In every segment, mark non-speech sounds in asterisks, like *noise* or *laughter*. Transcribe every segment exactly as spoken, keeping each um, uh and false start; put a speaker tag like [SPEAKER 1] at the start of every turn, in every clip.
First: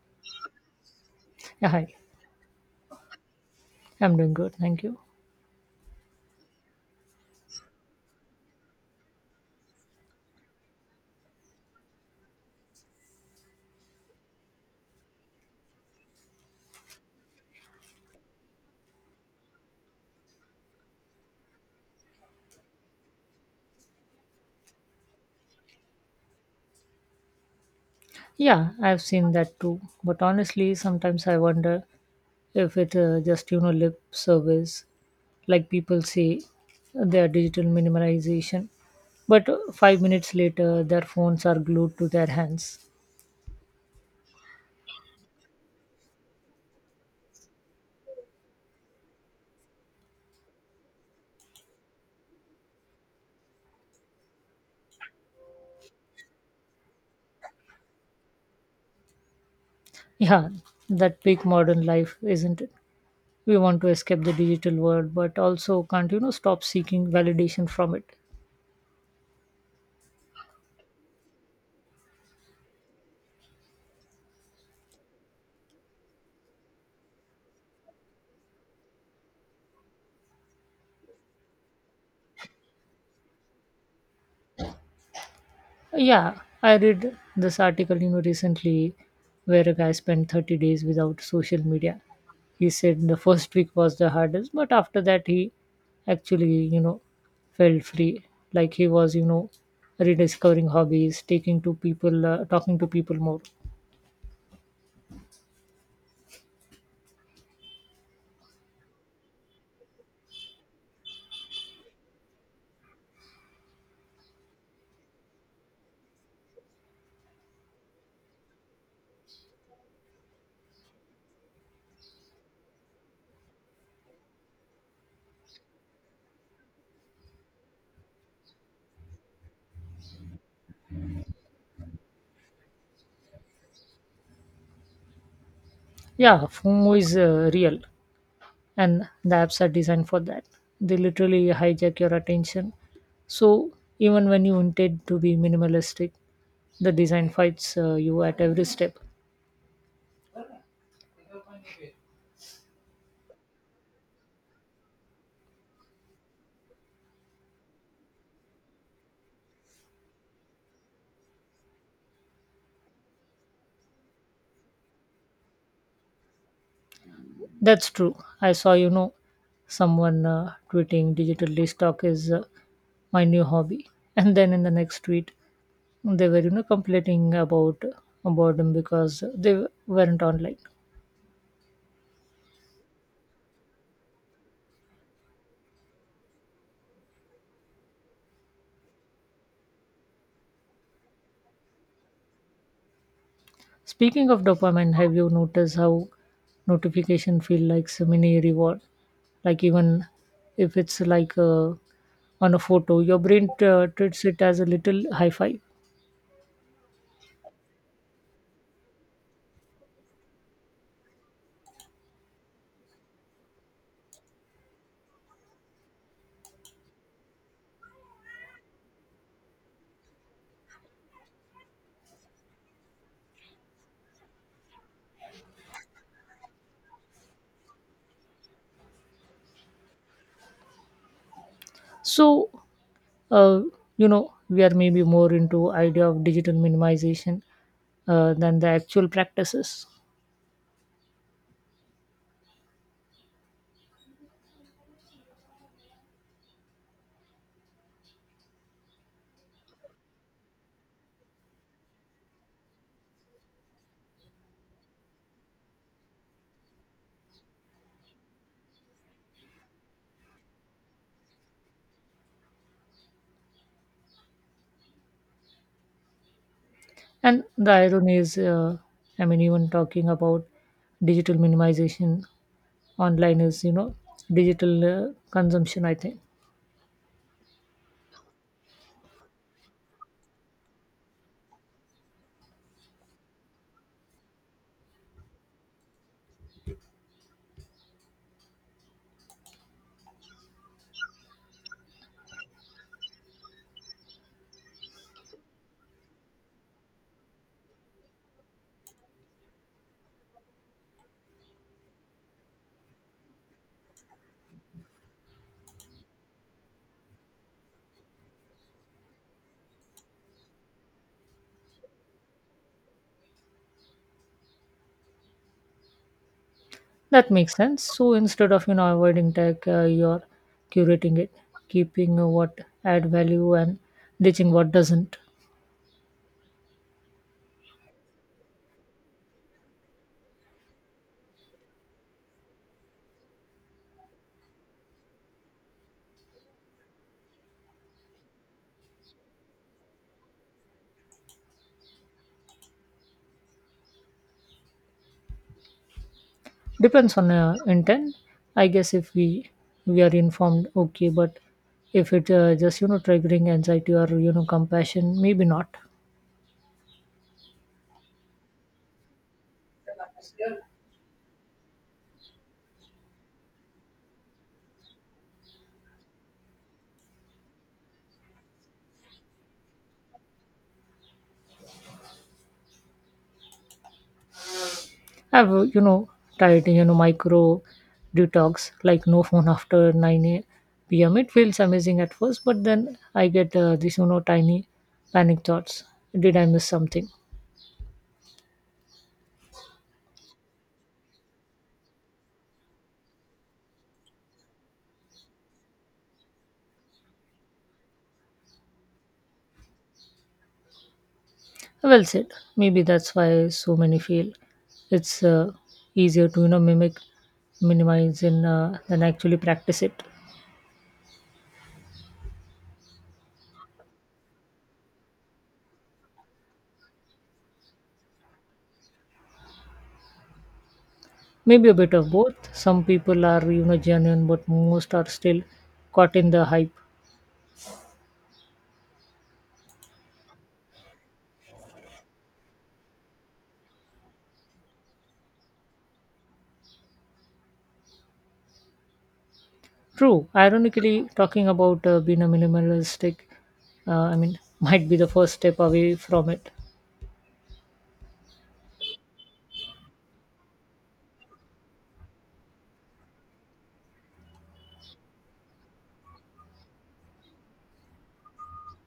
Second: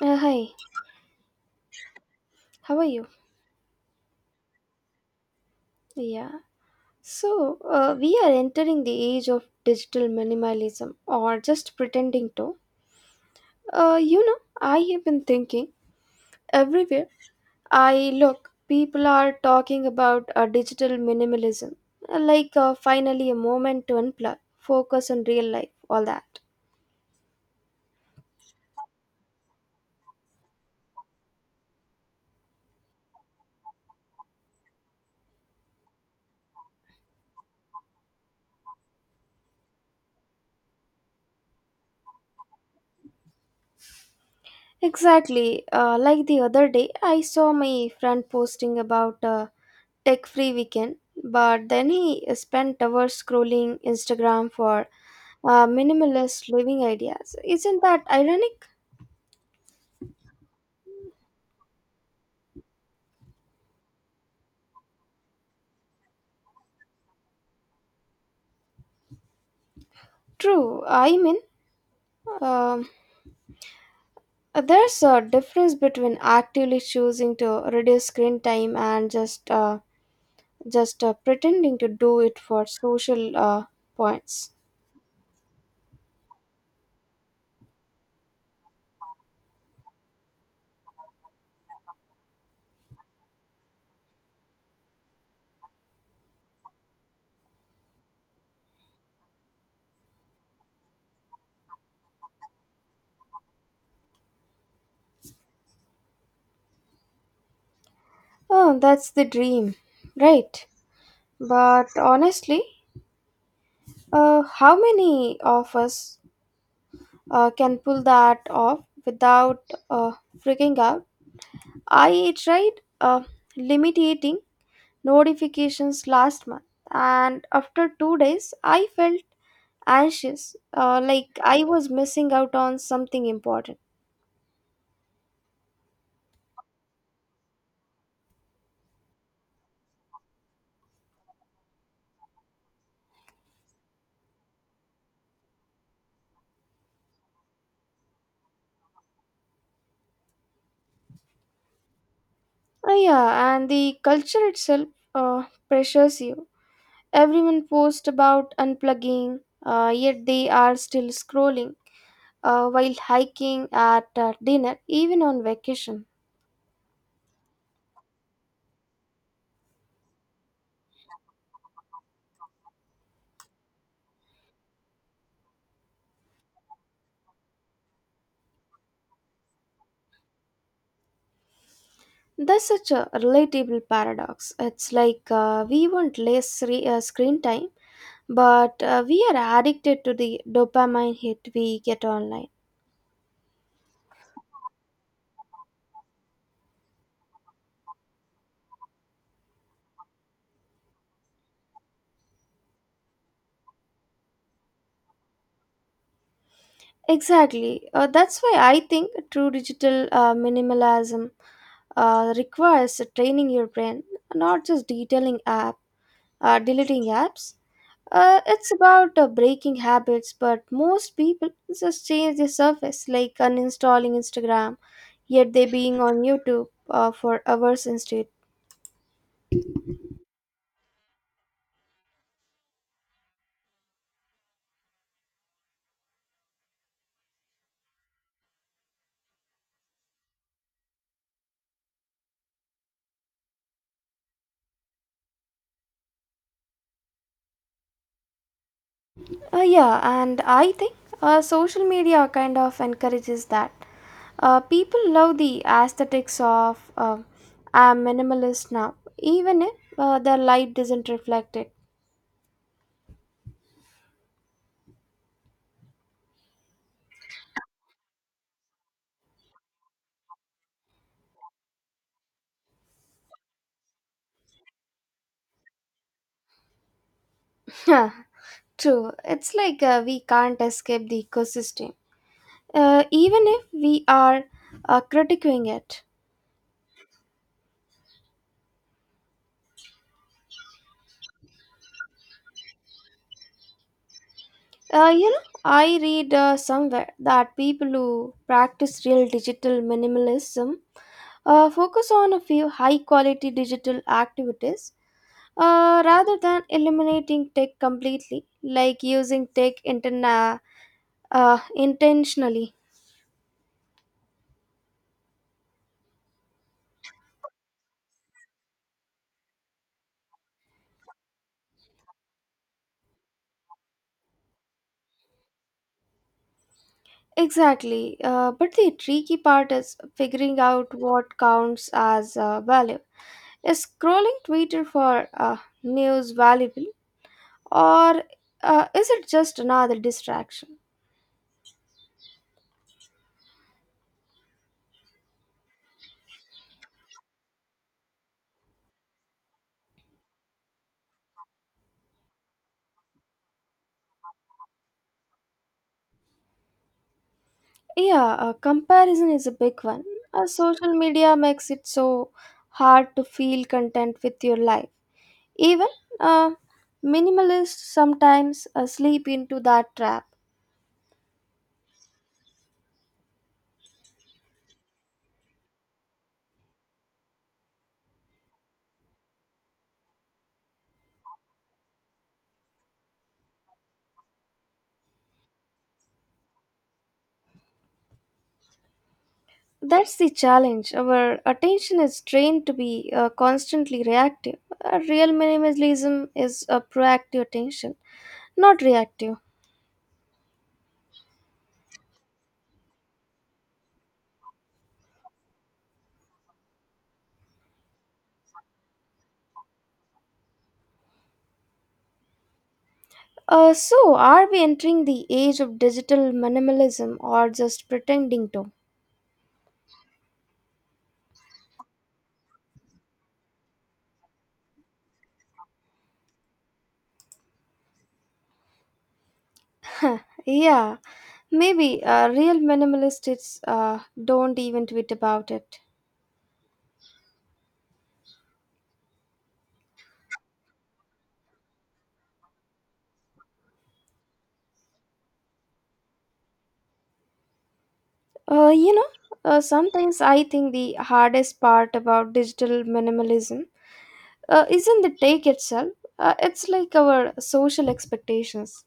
[SPEAKER 1] Uh, hi,
[SPEAKER 2] Yeah, hi.
[SPEAKER 1] how are you?
[SPEAKER 2] I'm doing good, thank you.
[SPEAKER 1] Yeah, so uh, we are entering the age of digital minimalism or just pretending to. Uh, you know, I have been thinking everywhere I look, people are talking about uh, digital minimalism, uh, like uh, finally a moment to unplug, focus on real life, all that.
[SPEAKER 2] Yeah, I've seen that too. But honestly, sometimes I wonder if it uh, just you know lip service, like people say, their digital minimization, but uh, five minutes later their phones are glued to their hands.
[SPEAKER 1] Exactly, uh, like the other day, I saw my friend posting about uh, tech free weekend, but then he spent hours scrolling Instagram for uh, minimalist living ideas. Isn't that ironic?
[SPEAKER 2] Yeah, that big modern life, isn't it? We want to escape the digital world, but also can't you know stop seeking validation from it.
[SPEAKER 1] True. I mean, um, there's a difference between actively choosing to reduce screen time and just uh, just uh, pretending to do it for social uh, points.
[SPEAKER 2] Yeah, I read this article, you know, recently where a guy spent thirty days without social media. He said the first week was the hardest, but after that he actually, you know, felt free. Like he was, you know, rediscovering hobbies, taking to people, uh, talking to people more.
[SPEAKER 1] Oh, that's the dream, right? But honestly, uh, how many of us uh, can pull that off without uh, freaking out. I tried uh, limiting notifications last month, and after two days, I felt anxious, uh, like I was missing out on something important.
[SPEAKER 2] Yeah, FOMO is uh, real, and the apps are designed for that. They literally hijack your attention. So even when you intend to be minimalistic, the design fights uh, you at every step.
[SPEAKER 1] Ah, yeah, and the culture itself uh, pressures you. Everyone posts about unplugging, uh, yet they are still scrolling uh, while hiking at uh, dinner, even on vacation.
[SPEAKER 2] That's true. I saw, you know, someone uh, tweeting digital stock is uh, my new hobby. *laughs* And then in the next tweet, they were, you know, complaining about uh, boredom because they weren't online.
[SPEAKER 1] That's such a relatable paradox. It's like uh, we want less re- uh, screen time, but uh, we are addicted to the dopamine hit we get online.
[SPEAKER 2] Speaking of dopamine, have you noticed how notification feel like a mini reward? Like even if it's like uh, on a photo, your brain uh, treats it as a little high five.
[SPEAKER 1] Exactly. Uh, that's why I think true digital uh, minimalism uh, requires training your brain, not just detailing app, uh, deleting apps. Uh, it's about uh, breaking habits, but most people just change the surface, like uninstalling Instagram yet they being on YouTube uh, for hours instead.
[SPEAKER 2] So uh, you know we are maybe more into idea of digital minimization uh, than the actual practices.
[SPEAKER 1] Uh, yeah, and I think uh, social media kind of encourages that. Uh, people love the aesthetics of uh, I'm minimalist now, even if uh, their life doesn't reflect it.
[SPEAKER 2] And the irony is uh, I mean even talking about digital minimization online is you know digital uh, consumption, I think.
[SPEAKER 1] *laughs* Huh, true, it's like uh, we can't escape the ecosystem, uh, even if we are uh, critiquing it. Uh, you know, I read uh, somewhere that people who practice real digital minimalism uh, focus on a few high quality digital activities uh, rather than eliminating tech completely, like using tech interna- uh, intentionally.
[SPEAKER 2] That makes sense. So instead of you know avoiding tech uh, you're curating it, keeping uh, what add value and ditching what doesn't.
[SPEAKER 1] Exactly. Uh, but the tricky part is figuring out what counts as uh, value. Is scrolling Twitter for uh, news valuable? Or uh, is it just another distraction?
[SPEAKER 2] Depends on uh, intent, I guess. If we we are informed, okay, but if it uh, just you know triggering anxiety or you know compassion, maybe not.
[SPEAKER 1] Yeah, uh, comparison is a big one. Uh, social media makes it so hard to feel content with your life. Even uh, minimalists sometimes uh, slip into that trap.
[SPEAKER 2] I've uh, you know tried you know micro detox, like no phone after nine a. p.m. It feels amazing at first, but then I get uh, these you know tiny panic thoughts, did I miss something?
[SPEAKER 1] That's the challenge. Our attention is trained to be uh, constantly reactive. Uh, real minimalism is a proactive attention, not reactive.
[SPEAKER 2] Well said. Maybe that's why so many fail. It's uh, easier to you know mimic minimize and uh, than actually practice it.
[SPEAKER 1] Uh, so, are we entering the age of digital minimalism or just pretending to? *laughs*
[SPEAKER 2] Maybe a bit of both. Some people are, you know, genuine, but most are still caught in the hype.
[SPEAKER 1] Huh, yeah, maybe uh, real minimalists uh, don't even tweet about it.
[SPEAKER 2] True. Ironically, talking about uh, being a minimalistic, uh, I mean, *laughs* might be the first step away from it.
[SPEAKER 1] Uh, you know, uh, Sometimes I think the hardest part about digital minimalism uh, isn't the take itself, uh, it's like our social expectations.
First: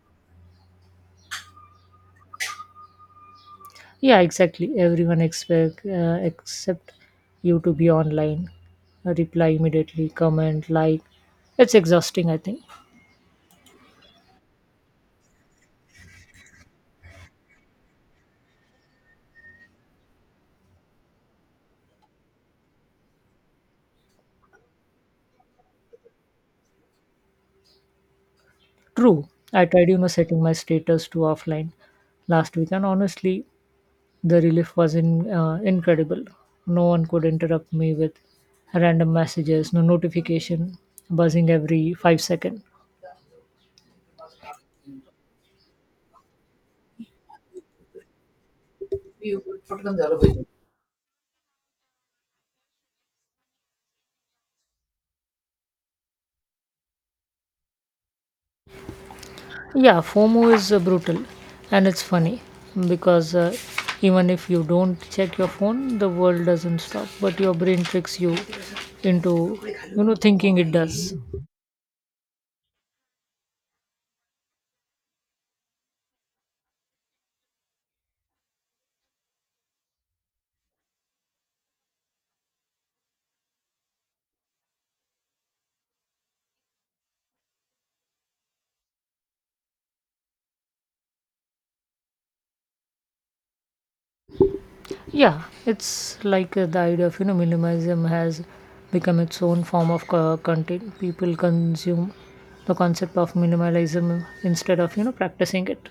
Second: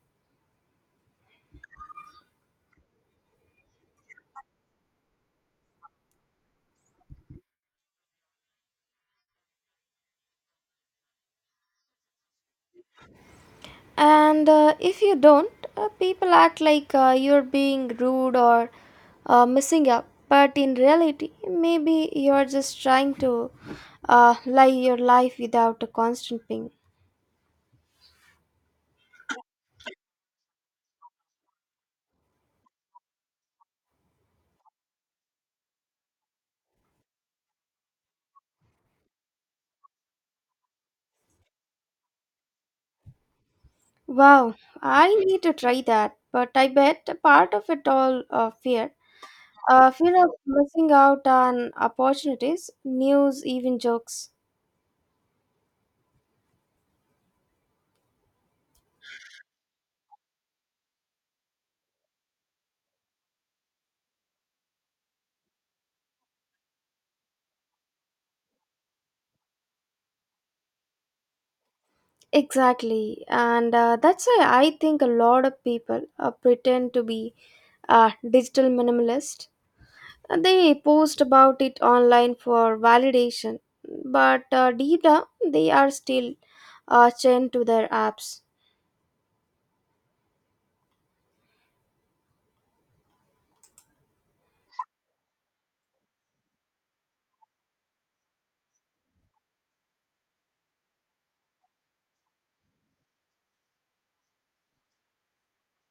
[SPEAKER 2] Yeah, exactly. Everyone expect uh, except you to be online, Uh, reply immediately, comment, like. It's exhausting, I think.
[SPEAKER 1] And uh, if you don't, uh, people act like uh, you're being rude or uh, missing up. But in reality, maybe you're just trying to uh, live your life without a constant ping.
[SPEAKER 2] True. I tried, you know, setting my status to offline last week, and honestly, the relief was in, uh, incredible. No one could interrupt me with random messages, no notification, buzzing every five seconds.
[SPEAKER 1] Wow, I need to try that. But I bet a part of it all uh, fear.
[SPEAKER 2] Yeah,
[SPEAKER 1] Uh, fear of missing out on opportunities, news, even jokes.
[SPEAKER 2] FOMO is uh, brutal, and it's funny because uh, even if you don't check your phone, the world doesn't stop, but your brain tricks you into you know thinking it does.
[SPEAKER 1] Exactly. And uh, that's why I think a lot of people uh, pretend to be a digital minimalist. They post about it online for validation, but uh, deep down they are still uh, chained to their apps.
[SPEAKER 2] Yeah, it's like uh, the idea of you know minimalism has become its own form of co- content. People consume the concept of minimalism instead of you know practicing it,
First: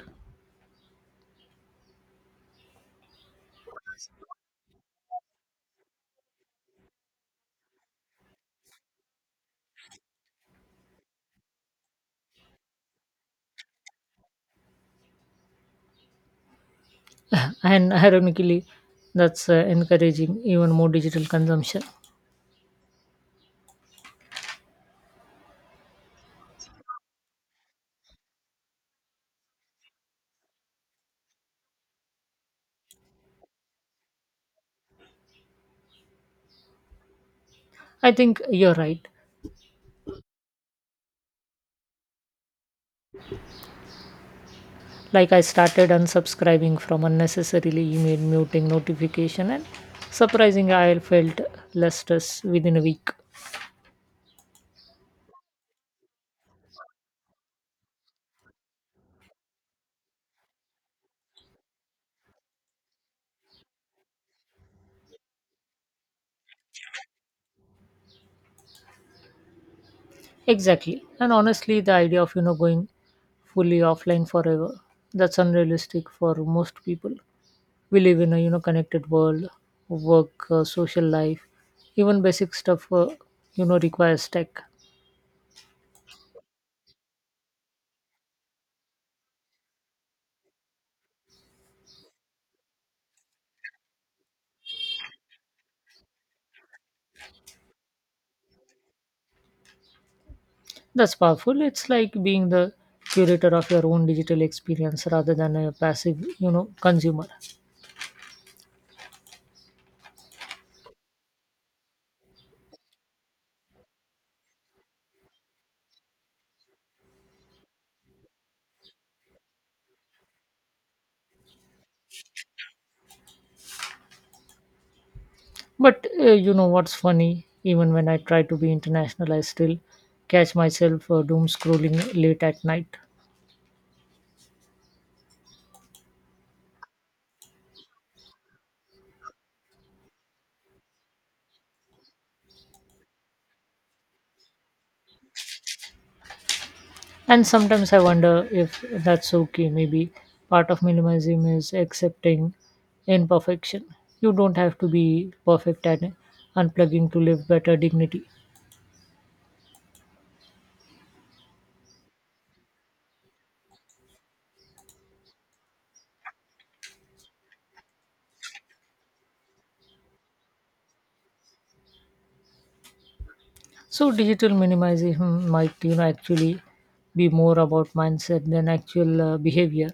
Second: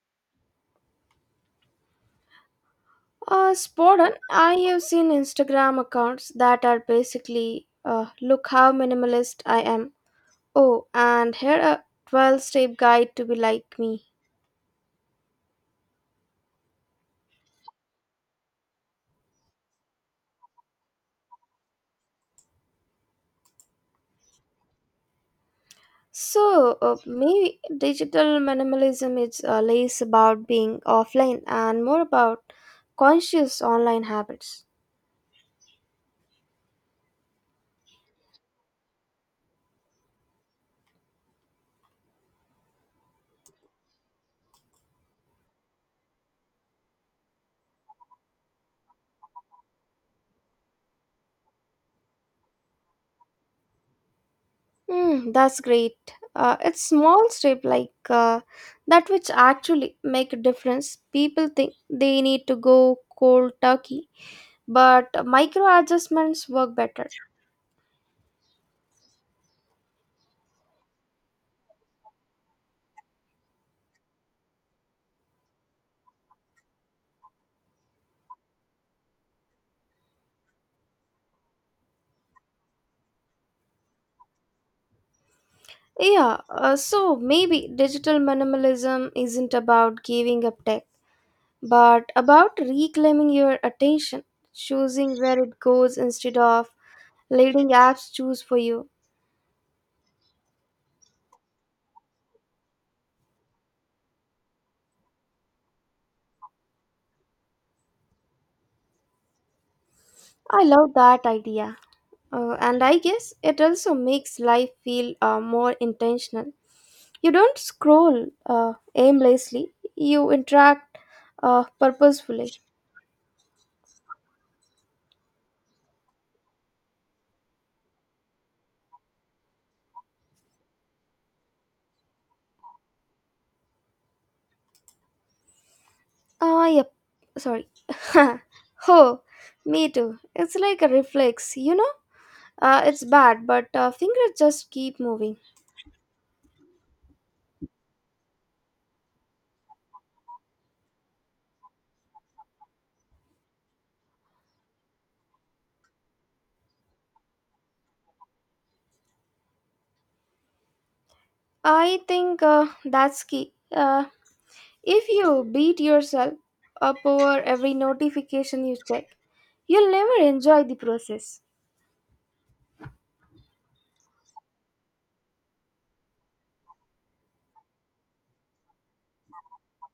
[SPEAKER 1] Uh, Spodan, I have seen Instagram accounts that are basically uh, look how minimalist I am. Oh, and here a twelve step guide to be like me.
[SPEAKER 2] and ironically, that's uh, encouraging even more digital consumption.
[SPEAKER 1] So uh, maybe digital minimalism is uh, less about being offline and more about conscious online habits.
[SPEAKER 2] I think you're right. Like I started unsubscribing from unnecessarily email muting notification, and surprisingly, I felt less stress within a week.
[SPEAKER 1] Hmm, that's great. Uh, it's small step like uh, that which actually make a difference. People think they need to go cold turkey, but micro adjustments work better.
[SPEAKER 2] Exactly. And honestly, the idea of you know going fully offline forever, that's unrealistic for most people. We live in a you know connected world, work, uh, social life, even basic stuff uh, you know requires tech.
[SPEAKER 1] Yeah, uh, so maybe digital minimalism isn't about giving up tech, but about reclaiming your attention, choosing where it goes instead of letting apps choose for you.
[SPEAKER 2] That's powerful. It's like being the curator of your own digital experience rather than a passive you know consumer.
[SPEAKER 1] I love that idea. Uh, and I guess it also makes life feel uh, more intentional. You don't scroll uh, aimlessly, you interact uh, purposefully.
[SPEAKER 2] But uh, you know what's funny? Even when I try to be international, I still catch myself uh, doom scrolling late at night.
[SPEAKER 1] Ah, yep, sorry. *laughs* Oh, me too. It's like a reflex, you know? Uh, it's bad, but uh, fingers just keep moving.
[SPEAKER 2] And sometimes I wonder if that's okay. Maybe part of minimalism is accepting imperfection. You don't have to be perfect and unplugging to live better dignity.
[SPEAKER 1] I think uh, that's key. Uh, if you beat yourself up over every notification you check, you'll never enjoy the process.
[SPEAKER 2] So digital minimalism might you know actually be more about mindset than actual uh, behavior.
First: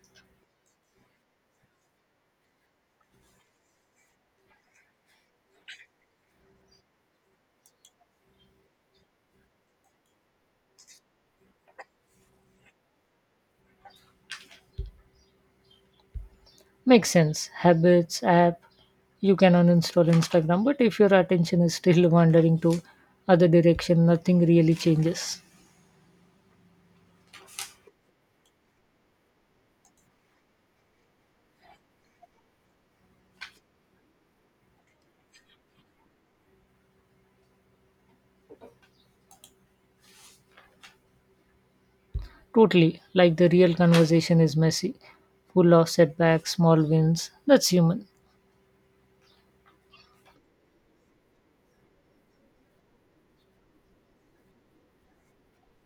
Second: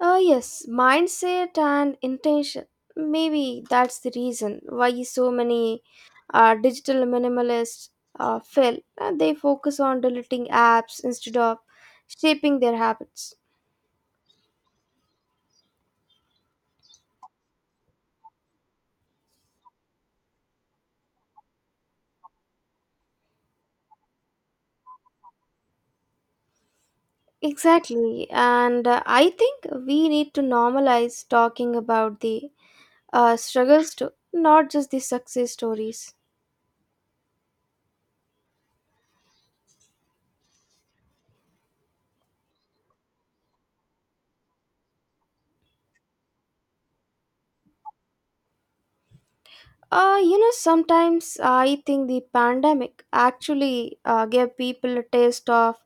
[SPEAKER 1] Uh, yes, mindset and intention. Maybe that's the reason why so many uh, digital minimalists uh, fail. Uh, they focus on deleting apps instead of shaping their habits.
[SPEAKER 2] Makes sense. Habits, app, you can uninstall Instagram, but if your attention is still *laughs* wandering to other direction, nothing really changes.
[SPEAKER 1] Exactly, and uh, I think we need to normalize talking about the uh, struggles too, not just the success stories.
[SPEAKER 2] Totally. Like the real conversation is messy, full of setbacks, small wins. That's human.
[SPEAKER 1] Uh, you know, sometimes I think the pandemic actually uh, gave people a taste of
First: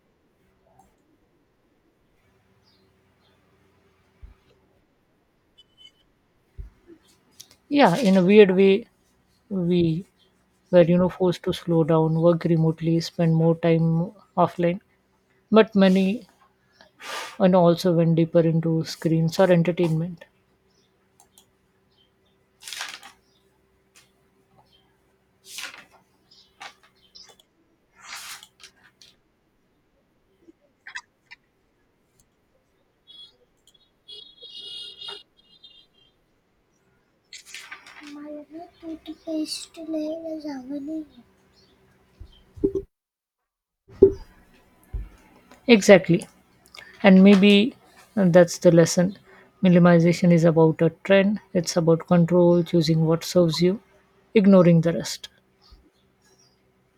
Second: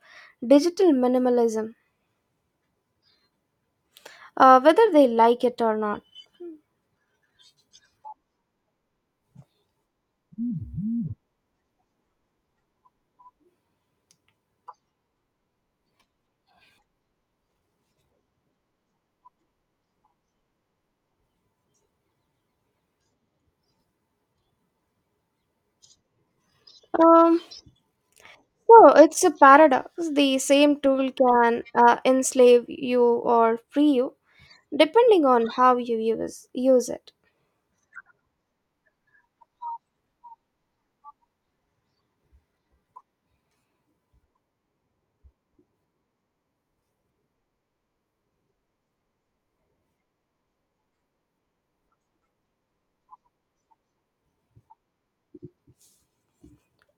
[SPEAKER 1] digital minimalism, uh, whether they like it or not.
[SPEAKER 2] Yeah, in a weird way, we were, you know, forced to slow down, work remotely, spend more time offline. But many and also went deeper into screens or entertainment.
[SPEAKER 1] Um, so it's a paradox. The same tool can uh, enslave you or free you, depending on how you use, use it.
[SPEAKER 2] Exactly. And maybe that's the lesson. Minimization is about a trend, it's about control, choosing what serves you, ignoring the rest.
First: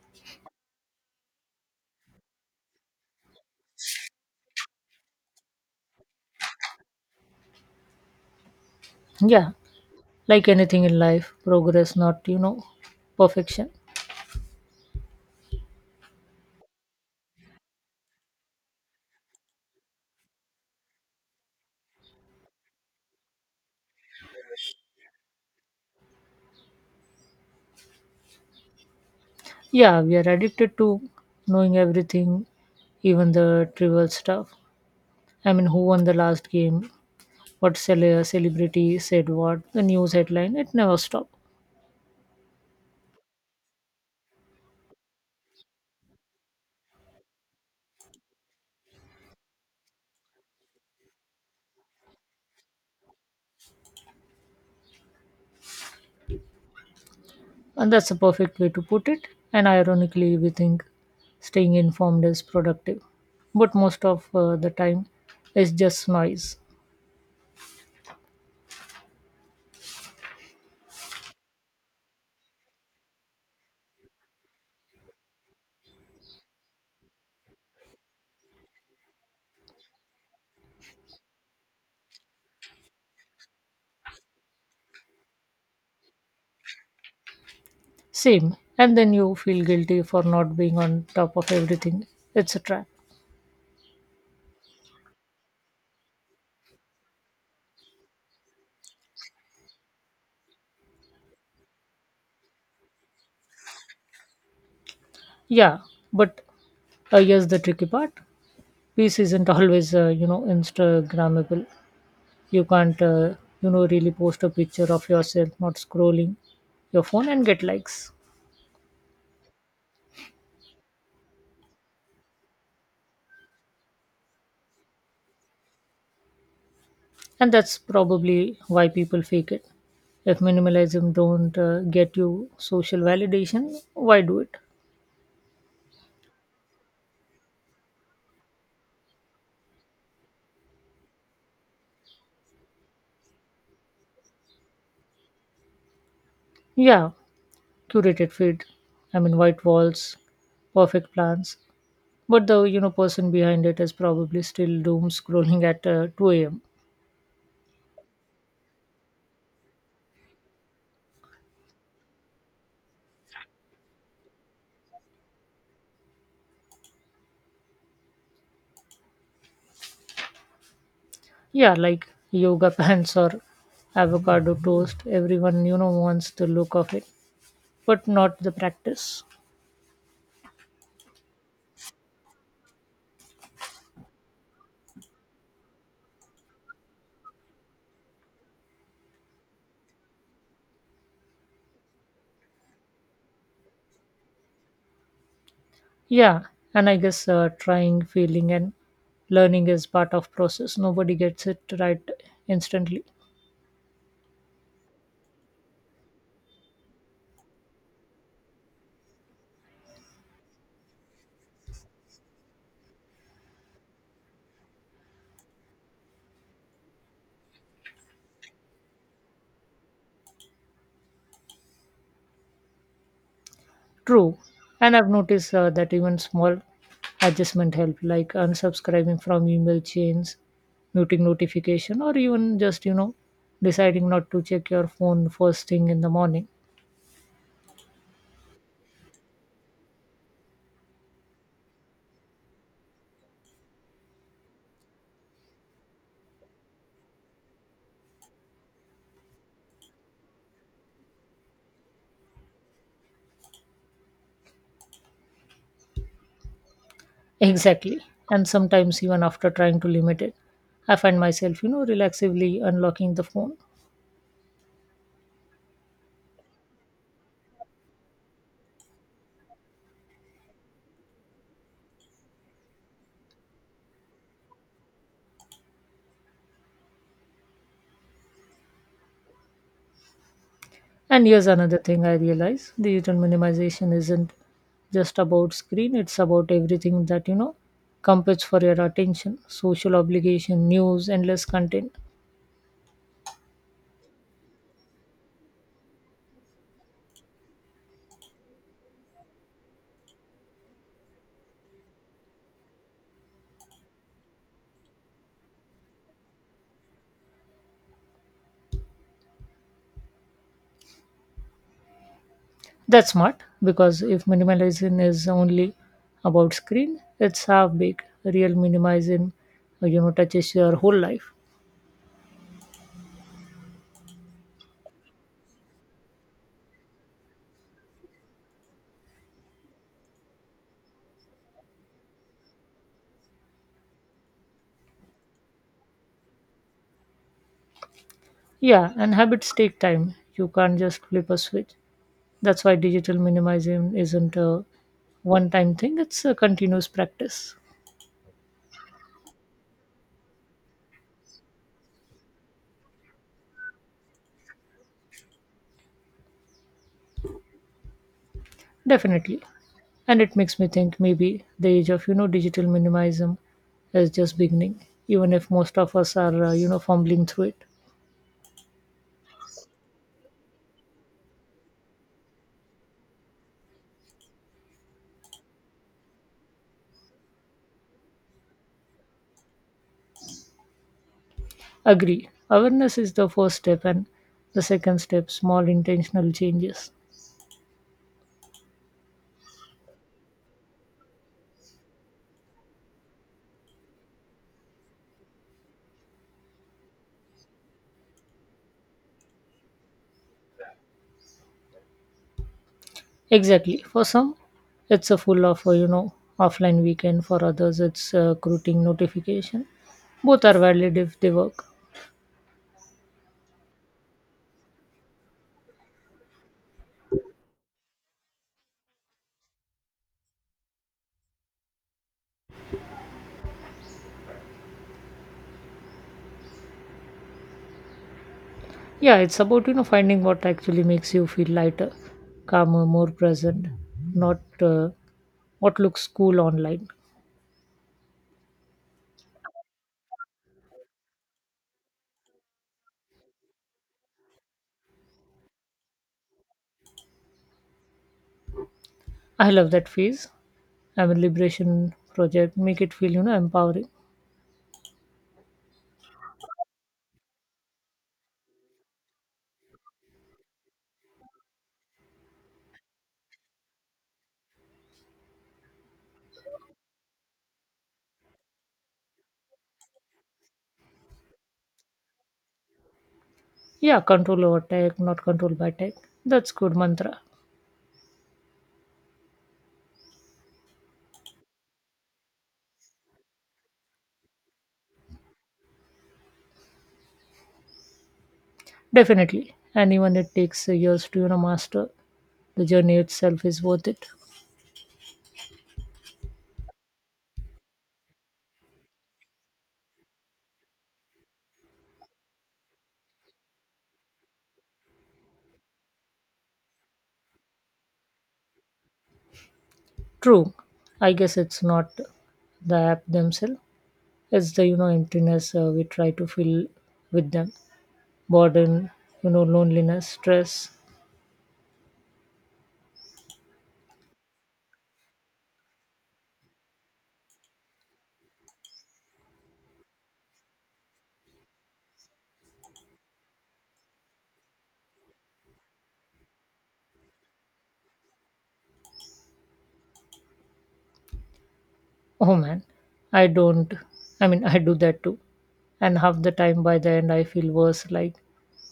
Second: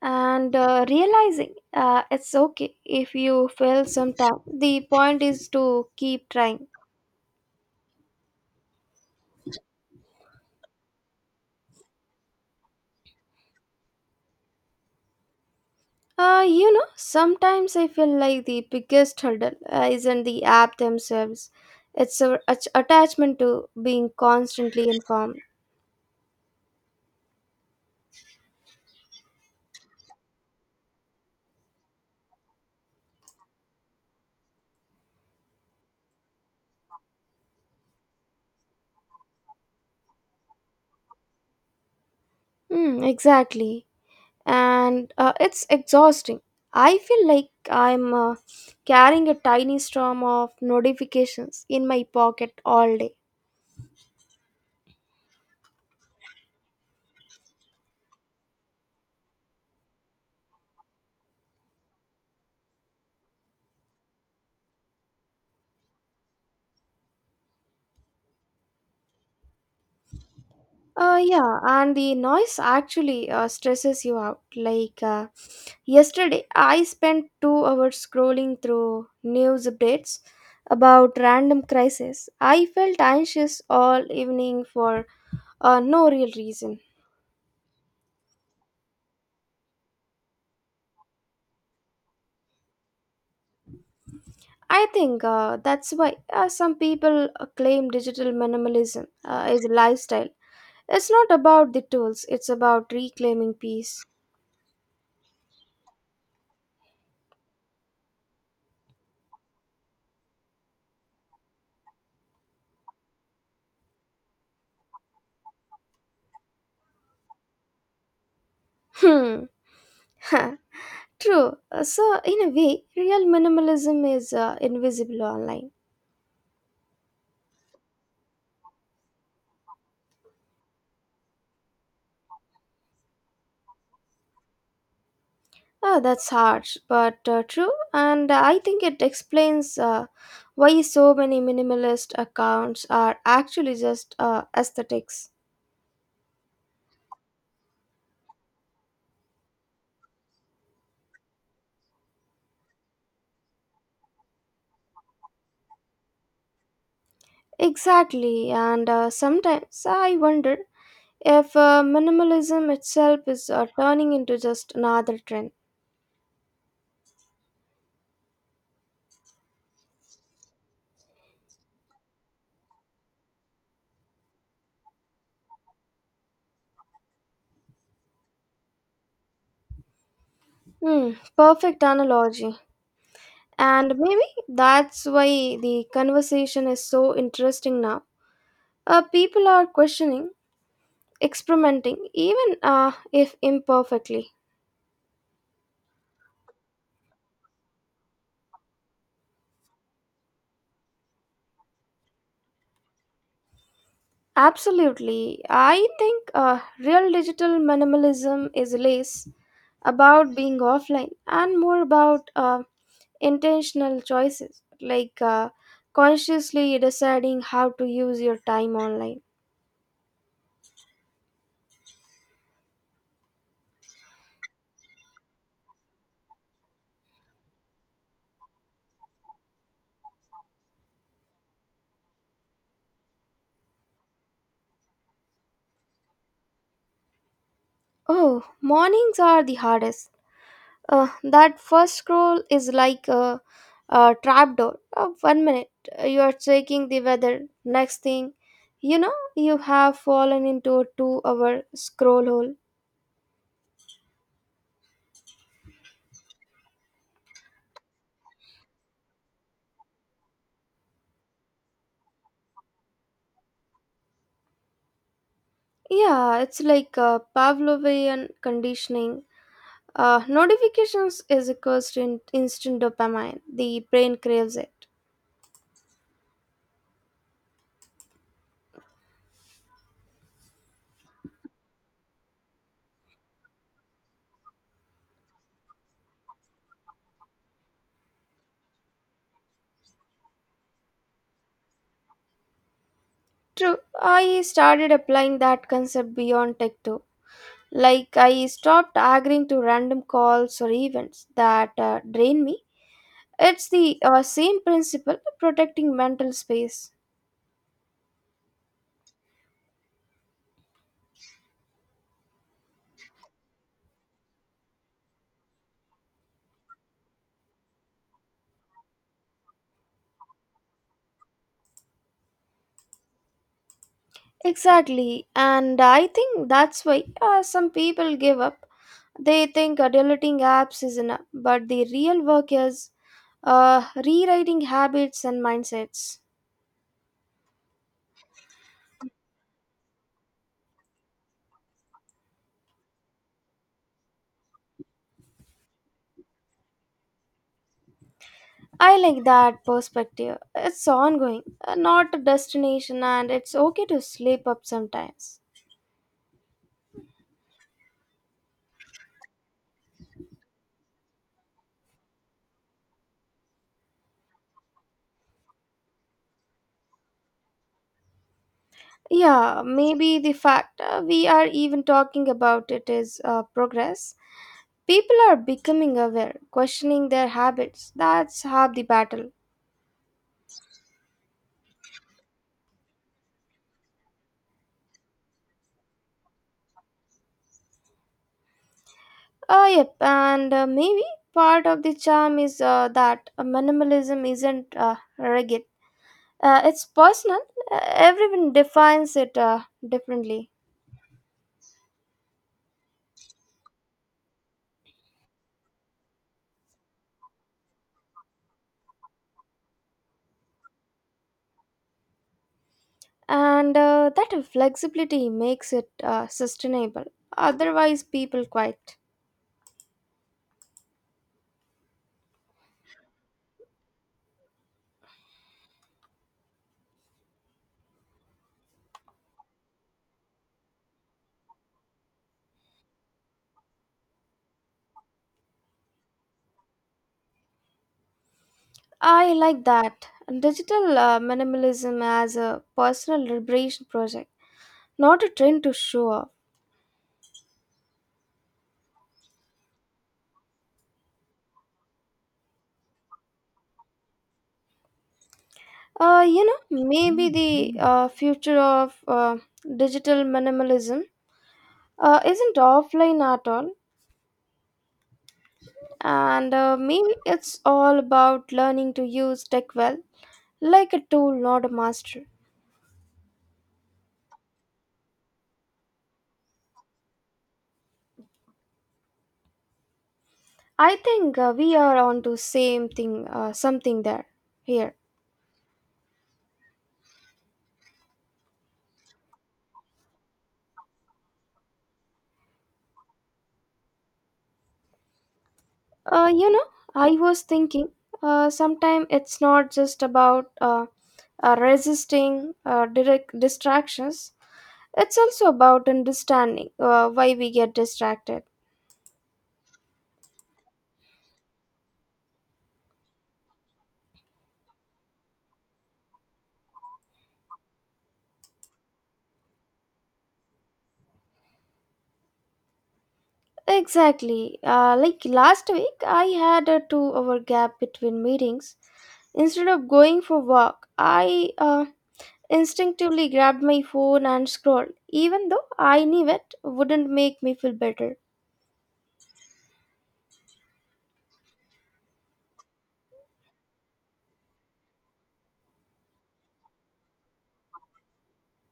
[SPEAKER 1] And uh, realizing uh, it's okay if you fail sometime, the point is to keep trying.
[SPEAKER 2] Yeah, like anything in life, progress not you know perfection.
[SPEAKER 1] Uh, you know, sometimes I feel like the biggest hurdle uh, isn't the app themselves. It's our att- attachment to being constantly informed.
[SPEAKER 2] Yeah, we are addicted to knowing everything, even the trivial stuff. I mean, who won the last game, what cele- celebrity said, what the news headline, it never stops.
[SPEAKER 1] Hmm, exactly. And uh, it's exhausting. I feel like I'm uh, carrying a tiny storm of notifications in my pocket all day.
[SPEAKER 2] And that's a perfect way to put it. And ironically we think staying informed is productive, but most of uh, the time it's just noise.
[SPEAKER 1] Uh, yeah, and the noise actually uh, stresses you out. Like, uh, Yesterday, I spent two hours scrolling through news updates about random crises. I felt anxious all evening for uh, no real reason.
[SPEAKER 2] Same, and then you feel guilty for not being on top of everything, it's a trap.
[SPEAKER 1] I think uh, that's why uh, some people uh, claim digital minimalism uh, is a lifestyle. It's not about the tools, it's about reclaiming peace.
[SPEAKER 2] Yeah, but uh, yes, the tricky part. Peace isn't always, uh, you know, Instagrammable. You can't, uh, you know, really post a picture of yourself not scrolling your phone and get likes.
[SPEAKER 1] Hmm. *laughs* True. Uh, So, in a way, real minimalism is uh, invisible online.
[SPEAKER 2] And that's probably why people fake it. If minimalism don't uh, get you social validation, why do it?
[SPEAKER 1] Ah, that's harsh, but uh, true, and I think it explains uh, why so many minimalist accounts are actually just uh, aesthetics.
[SPEAKER 2] Yeah, curated feed. I mean, white walls, perfect plans. But the you know person behind it is probably still doom scrolling at uh, two a.m.
[SPEAKER 1] Exactly, and uh, sometimes I wonder if uh, minimalism itself is uh, turning into just another trend.
[SPEAKER 2] Yeah, like yoga pants or avocado toast. Everyone, you know, wants the look of it, but not the practice.
[SPEAKER 1] Hmm, perfect analogy. And maybe that's why the conversation is so interesting now. Uh, people are questioning, experimenting, even uh, if imperfectly.
[SPEAKER 2] Yeah, and I guess uh, trying, failing, and learning is part of process. Nobody gets it right instantly.
[SPEAKER 1] Absolutely. I think uh, real digital minimalism is less about being offline and more about uh, intentional choices, like uh, consciously deciding how to use your time online.
[SPEAKER 2] True, and I've noticed uh, that even small adjustment help, like unsubscribing from email chains, muting notification, or even just you know deciding not to check your phone first thing in the morning.
[SPEAKER 1] Oh, mornings are the hardest. Uh, that first scroll is like a, a trapdoor. Uh, one minute uh, you are checking the weather, next thing you know, you have fallen into a two hour scroll hole.
[SPEAKER 2] Exactly. And sometimes, even after trying to limit it, I find myself, you know, relaxively unlocking the phone.
[SPEAKER 1] Yeah, it's like uh, Pavlovian conditioning. Uh, notifications is equals to in- instant dopamine. The brain craves it.
[SPEAKER 2] And here's another thing I realize, digital minimization isn't just about screen, it's about everything that, you know, competes for your attention, social obligation, news, endless content.
[SPEAKER 1] True, I started applying that concept beyond tech too. Like I stopped agreeing to random calls or events that uh, drain me. It's the uh, same principle protecting mental space.
[SPEAKER 2] That's smart, because if minimalizing is only about screen, it's half big. Real minimizing, you know, touches your whole life.
[SPEAKER 1] Exactly, and I think that's why uh, some people give up. They think uh, deleting apps is enough, but the real work is uh, rewriting habits and mindsets.
[SPEAKER 2] Yeah, and habits take time. You can't just flip a switch. That's why digital minimalism isn't a one time thing, it's a continuous practice.
[SPEAKER 1] I like that perspective. It's ongoing, uh, not a destination, and it's okay to slip up sometimes.
[SPEAKER 2] Definitely. And it makes me think maybe the age of, you know, digital minimalism is just beginning, even if most of us are, uh, you know, fumbling through it.
[SPEAKER 1] Yeah, maybe the fact uh, we are even talking about it is uh, progress. People are becoming aware, questioning their habits. That's half the battle.
[SPEAKER 2] Agree. Awareness is the first step, and the second step, small intentional changes.
[SPEAKER 1] Uh, yep, and uh, maybe part of the charm is uh, that uh, minimalism isn't uh, rigid. Uh, it's personal, uh, everyone defines it uh, differently,
[SPEAKER 2] Exactly. For some, it's a full of, uh, you know, offline weekend. For others, it's a routing notification. Both are valid if they work.
[SPEAKER 1] and uh, that flexibility makes it uh, sustainable. Otherwise people quit.
[SPEAKER 2] Yeah, it's about you know finding what actually makes you feel lighter, calmer, more present, not uh, what looks cool online.
[SPEAKER 1] I like that: digital uh, minimalism as a personal liberation project, not a trend to show off.
[SPEAKER 2] I love that phase. I'm a liberation project. Make it feel you know empowering.
[SPEAKER 1] uh, you know Maybe the uh, future of uh, digital minimalism uh, isn't offline at all, and uh, maybe it's all about learning to use tech well, like a tool, not a master.
[SPEAKER 2] Yeah, control over tech, not controlled by tech. That's good mantra.
[SPEAKER 1] I think uh, we are on to same thing, uh, something there here.
[SPEAKER 2] Definitely. And even it takes years to you know master. The journey itself is worth it.
[SPEAKER 1] uh, you know I was thinking uh, sometimes it's not just about uh, uh, resisting uh, direct distractions. It's also about understanding uh, why we get distracted.
[SPEAKER 2] True. I guess it's not the app themselves. It's the you know emptiness uh, we try to fill with them. Boredom, you know, loneliness, stress.
[SPEAKER 1] Exactly, uh, like last week I had a two hour gap between meetings. Instead of going for walk, I uh, instinctively grabbed my phone and scrolled, even though I knew it wouldn't make me feel better.
[SPEAKER 2] Oh man, I don't, I mean, I do that too. And half the time by the end, I feel worse. Like,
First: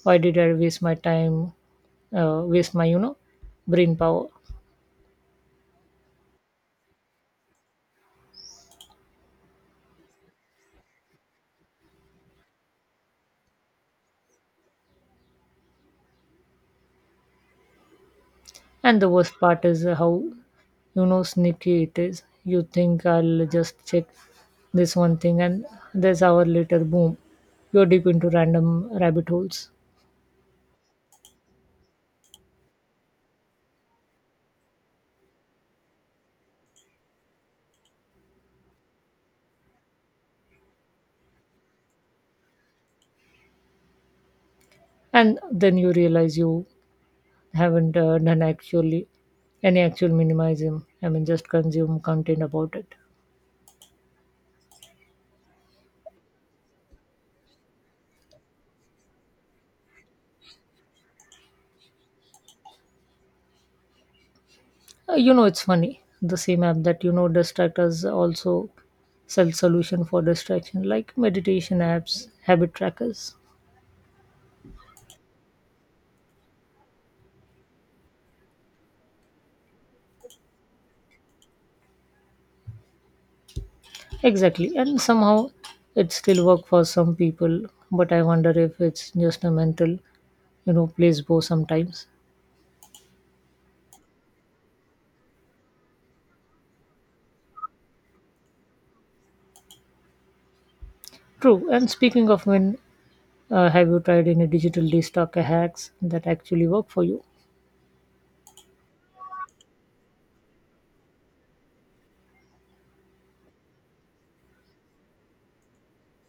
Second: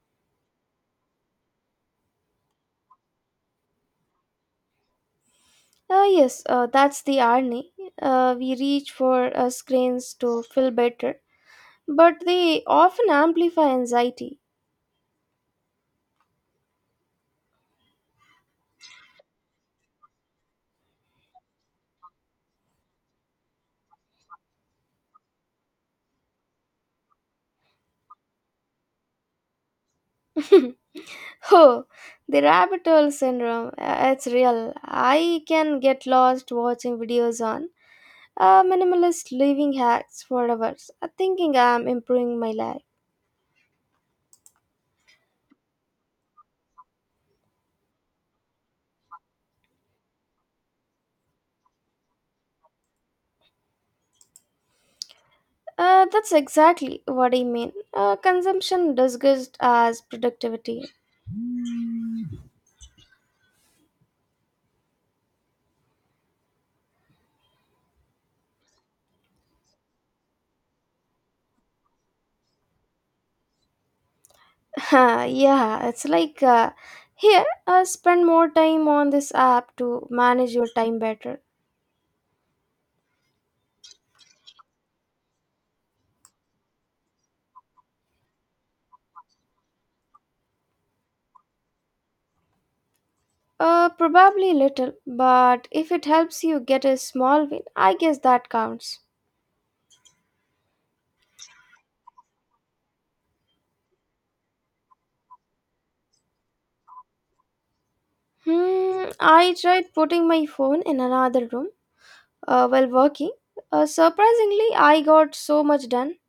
[SPEAKER 2] why did I waste my time, uh, waste my, you know, brain power?
[SPEAKER 1] Ah, yes, uh, that's the irony. Uh, we reach for uh, screens to feel better, but they often amplify anxiety.
[SPEAKER 2] And the worst part is how, you know, sneaky it is. You think I'll just check this one thing, and there's hour later, boom, you're deep into random rabbit holes.
[SPEAKER 1] *laughs* Oh, the rabbit hole syndrome, uh, it's real. I can get lost watching videos on uh, minimalist living hacks for hours, uh, thinking I'm improving my life.
[SPEAKER 2] And then you realize you haven't uh, done actually any actual minimalism. I mean, just consume content about it.
[SPEAKER 1] Uh, that's exactly what I mean. Uh, consumption disguised as productivity.
[SPEAKER 2] Uh, you know, it's funny. The same app that you know distract us also sell solution for distraction, like meditation apps, habit trackers.
[SPEAKER 1] *laughs* Yeah, it's like uh, here, uh, spend more time on this app to manage your time better.
[SPEAKER 2] Exactly, and somehow it still work for some people. But I wonder if it's just a mental, you know, placebo sometimes.
[SPEAKER 1] Uh, probably little, but if it helps you get a small win, I guess that counts.
[SPEAKER 2] True. And speaking of when, uh, have you tried any digital detox hacks that actually work for you?
[SPEAKER 1] Hmm, I tried putting my phone in another room uh, while working. Uh, surprisingly, I got so much done.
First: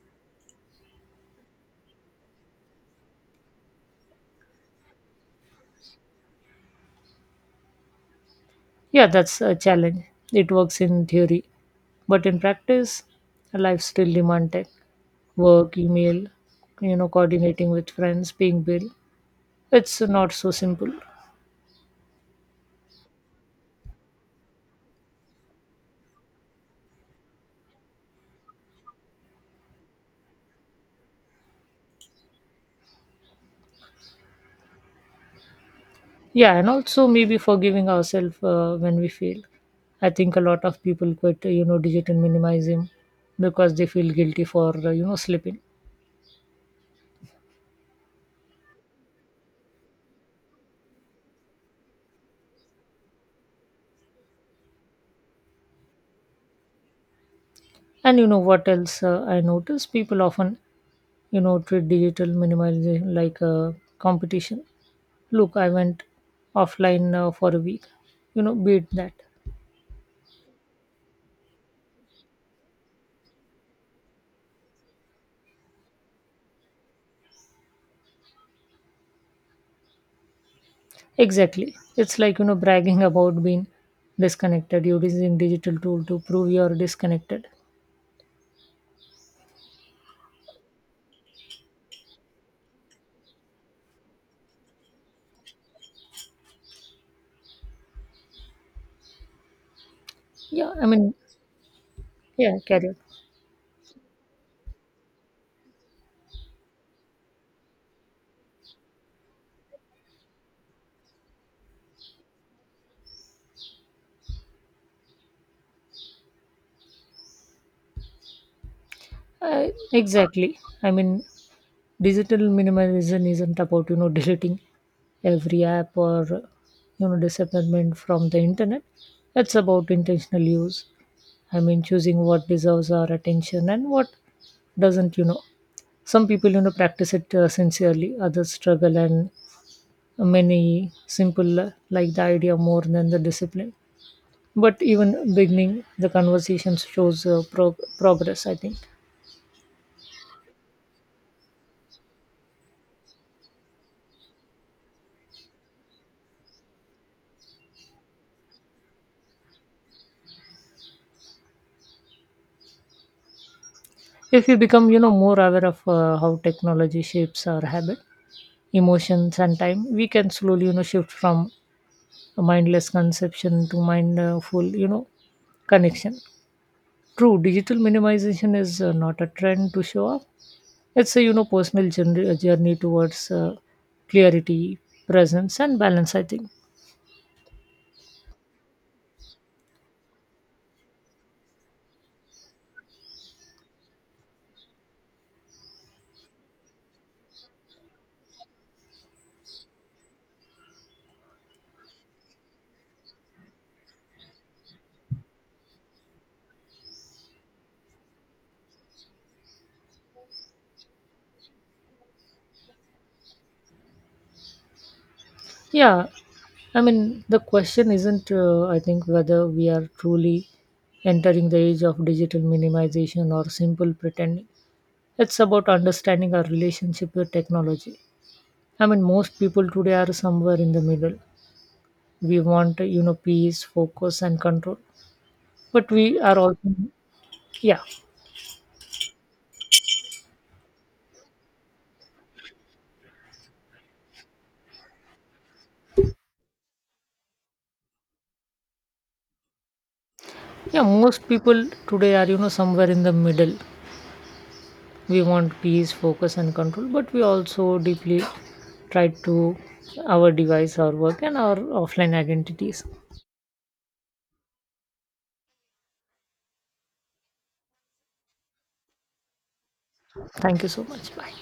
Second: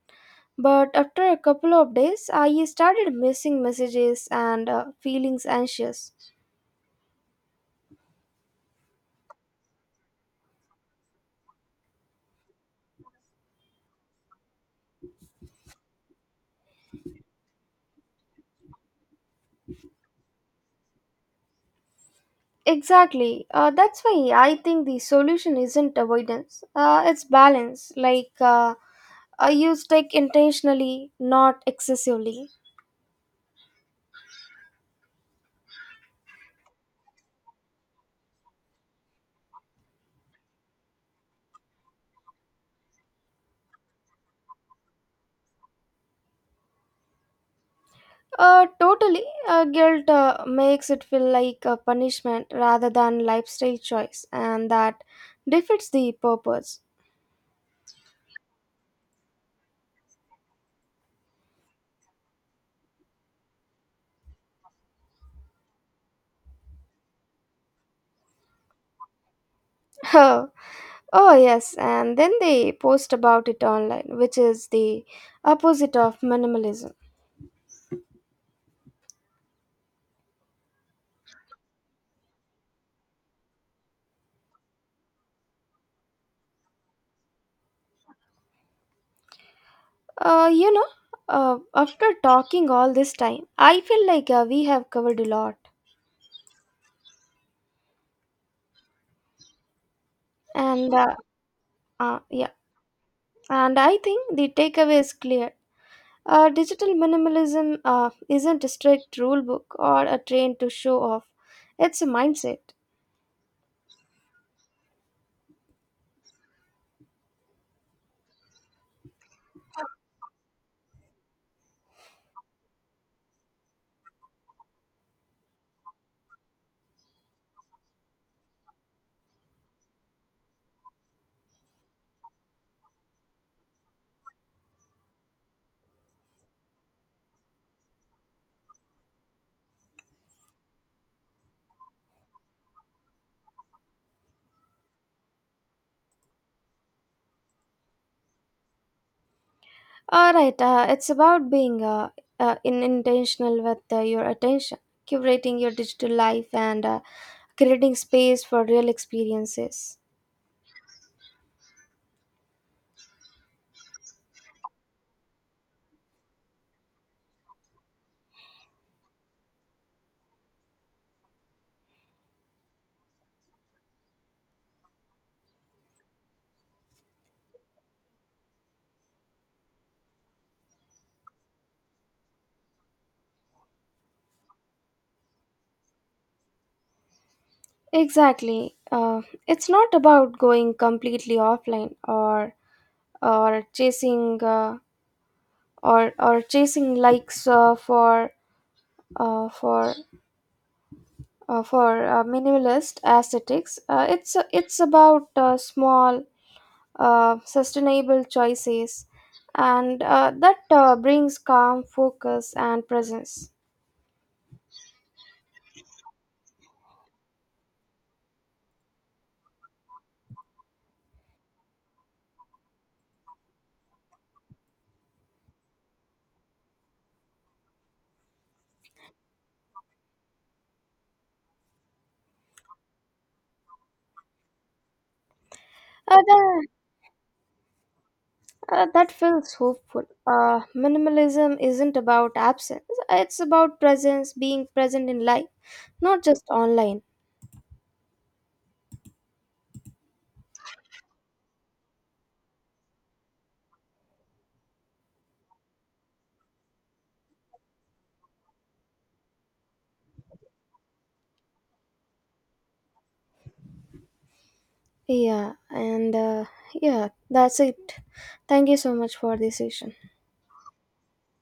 [SPEAKER 1] But after a couple of days, I started missing messages and uh, feeling anxious.
[SPEAKER 2] Yeah, that's a challenge. It works in theory, but in practice, life still demands tech, work, email, you know, coordinating with friends, paying bill. It's not so simple.
[SPEAKER 1] Exactly. Uh, that's why I think the solution isn't avoidance. Uh, it's balance. Like uh, I use tech intentionally, not excessively.
[SPEAKER 2] Yeah, and also maybe forgiving ourselves uh, when we fail. I think a lot of people quit, uh, you know, digital minimalism because they feel guilty for, uh, you know, slipping.
[SPEAKER 1] Uh, totally. Uh, guilt uh, makes it feel like a punishment rather than lifestyle choice, and that defeats the purpose.
[SPEAKER 2] And you know what else uh, I notice? People often, you know, treat digital minimalism like a competition. Look, I went offline uh, for a week. You know, beat that.
[SPEAKER 1] *laughs* Oh, yes, and then they post about it online, which is the opposite of minimalism.
[SPEAKER 2] Exactly. It's like, you know, bragging *laughs* about being disconnected. You're using digital tool to prove you're disconnected.
[SPEAKER 1] Uh, you know, uh, After talking all this time, I feel like uh, we have covered a lot.
[SPEAKER 2] Yeah, I
[SPEAKER 1] And
[SPEAKER 2] mean,
[SPEAKER 1] uh, uh, yeah,
[SPEAKER 2] yeah, carry on.
[SPEAKER 1] and I think the takeaway is clear. Uh, digital minimalism uh, isn't a strict rule book or a train to show off, it's a mindset.
[SPEAKER 2] Uh, exactly. I mean, digital minimalism isn't about you know deleting every app or you know disappointment from the internet. It's about intentional use. I mean, choosing what deserves our attention and what doesn't. You know, some people you know practice it uh, sincerely. Others struggle, and many simple uh, like the idea more than the discipline. But even beginning the conversations shows uh, prog- progress, I think.
[SPEAKER 1] All right, uh, it's about being uh, uh, in intentional with uh, your attention, curating your digital life, and uh, creating space for real experiences.
[SPEAKER 2] If we become, you know, more aware of uh, how technology shapes our habit, emotions, and time, we can slowly, you know, shift from a mindless conception to mindful, you know, connection. True, digital minimization is uh, not a trend to show off. It's a, you know, personal journey, journey towards uh, clarity, presence, and balance, I think.
[SPEAKER 1] Exactly. Uh, it's not about going completely offline or or chasing uh, or or chasing likes uh, for uh, for uh, for uh, minimalist aesthetics. Uh, it's it's about uh, small uh, sustainable choices, and uh, that uh, brings calm, focus, and presence.
[SPEAKER 2] Yeah, I mean, the question isn't, uh, I think, whether we are truly entering the age of digital minimization or simple pretending. It's about understanding our relationship with technology. I mean, most people today are somewhere in the middle. We want, you know, peace, focus, and control. But we are also,
[SPEAKER 1] Other.
[SPEAKER 2] yeah,
[SPEAKER 1] Uh, that feels hopeful. Uh, minimalism isn't about absence, it's about presence, being present in life, not just online.
[SPEAKER 2] yeah, most people today are, you know, somewhere in the middle. We want peace focus and control, but we also deeply try to our device our work and our offline identities.
[SPEAKER 1] Yeah, and uh, yeah, that's it. Thank you so much for this session.
[SPEAKER 2] Thank you so much, bye.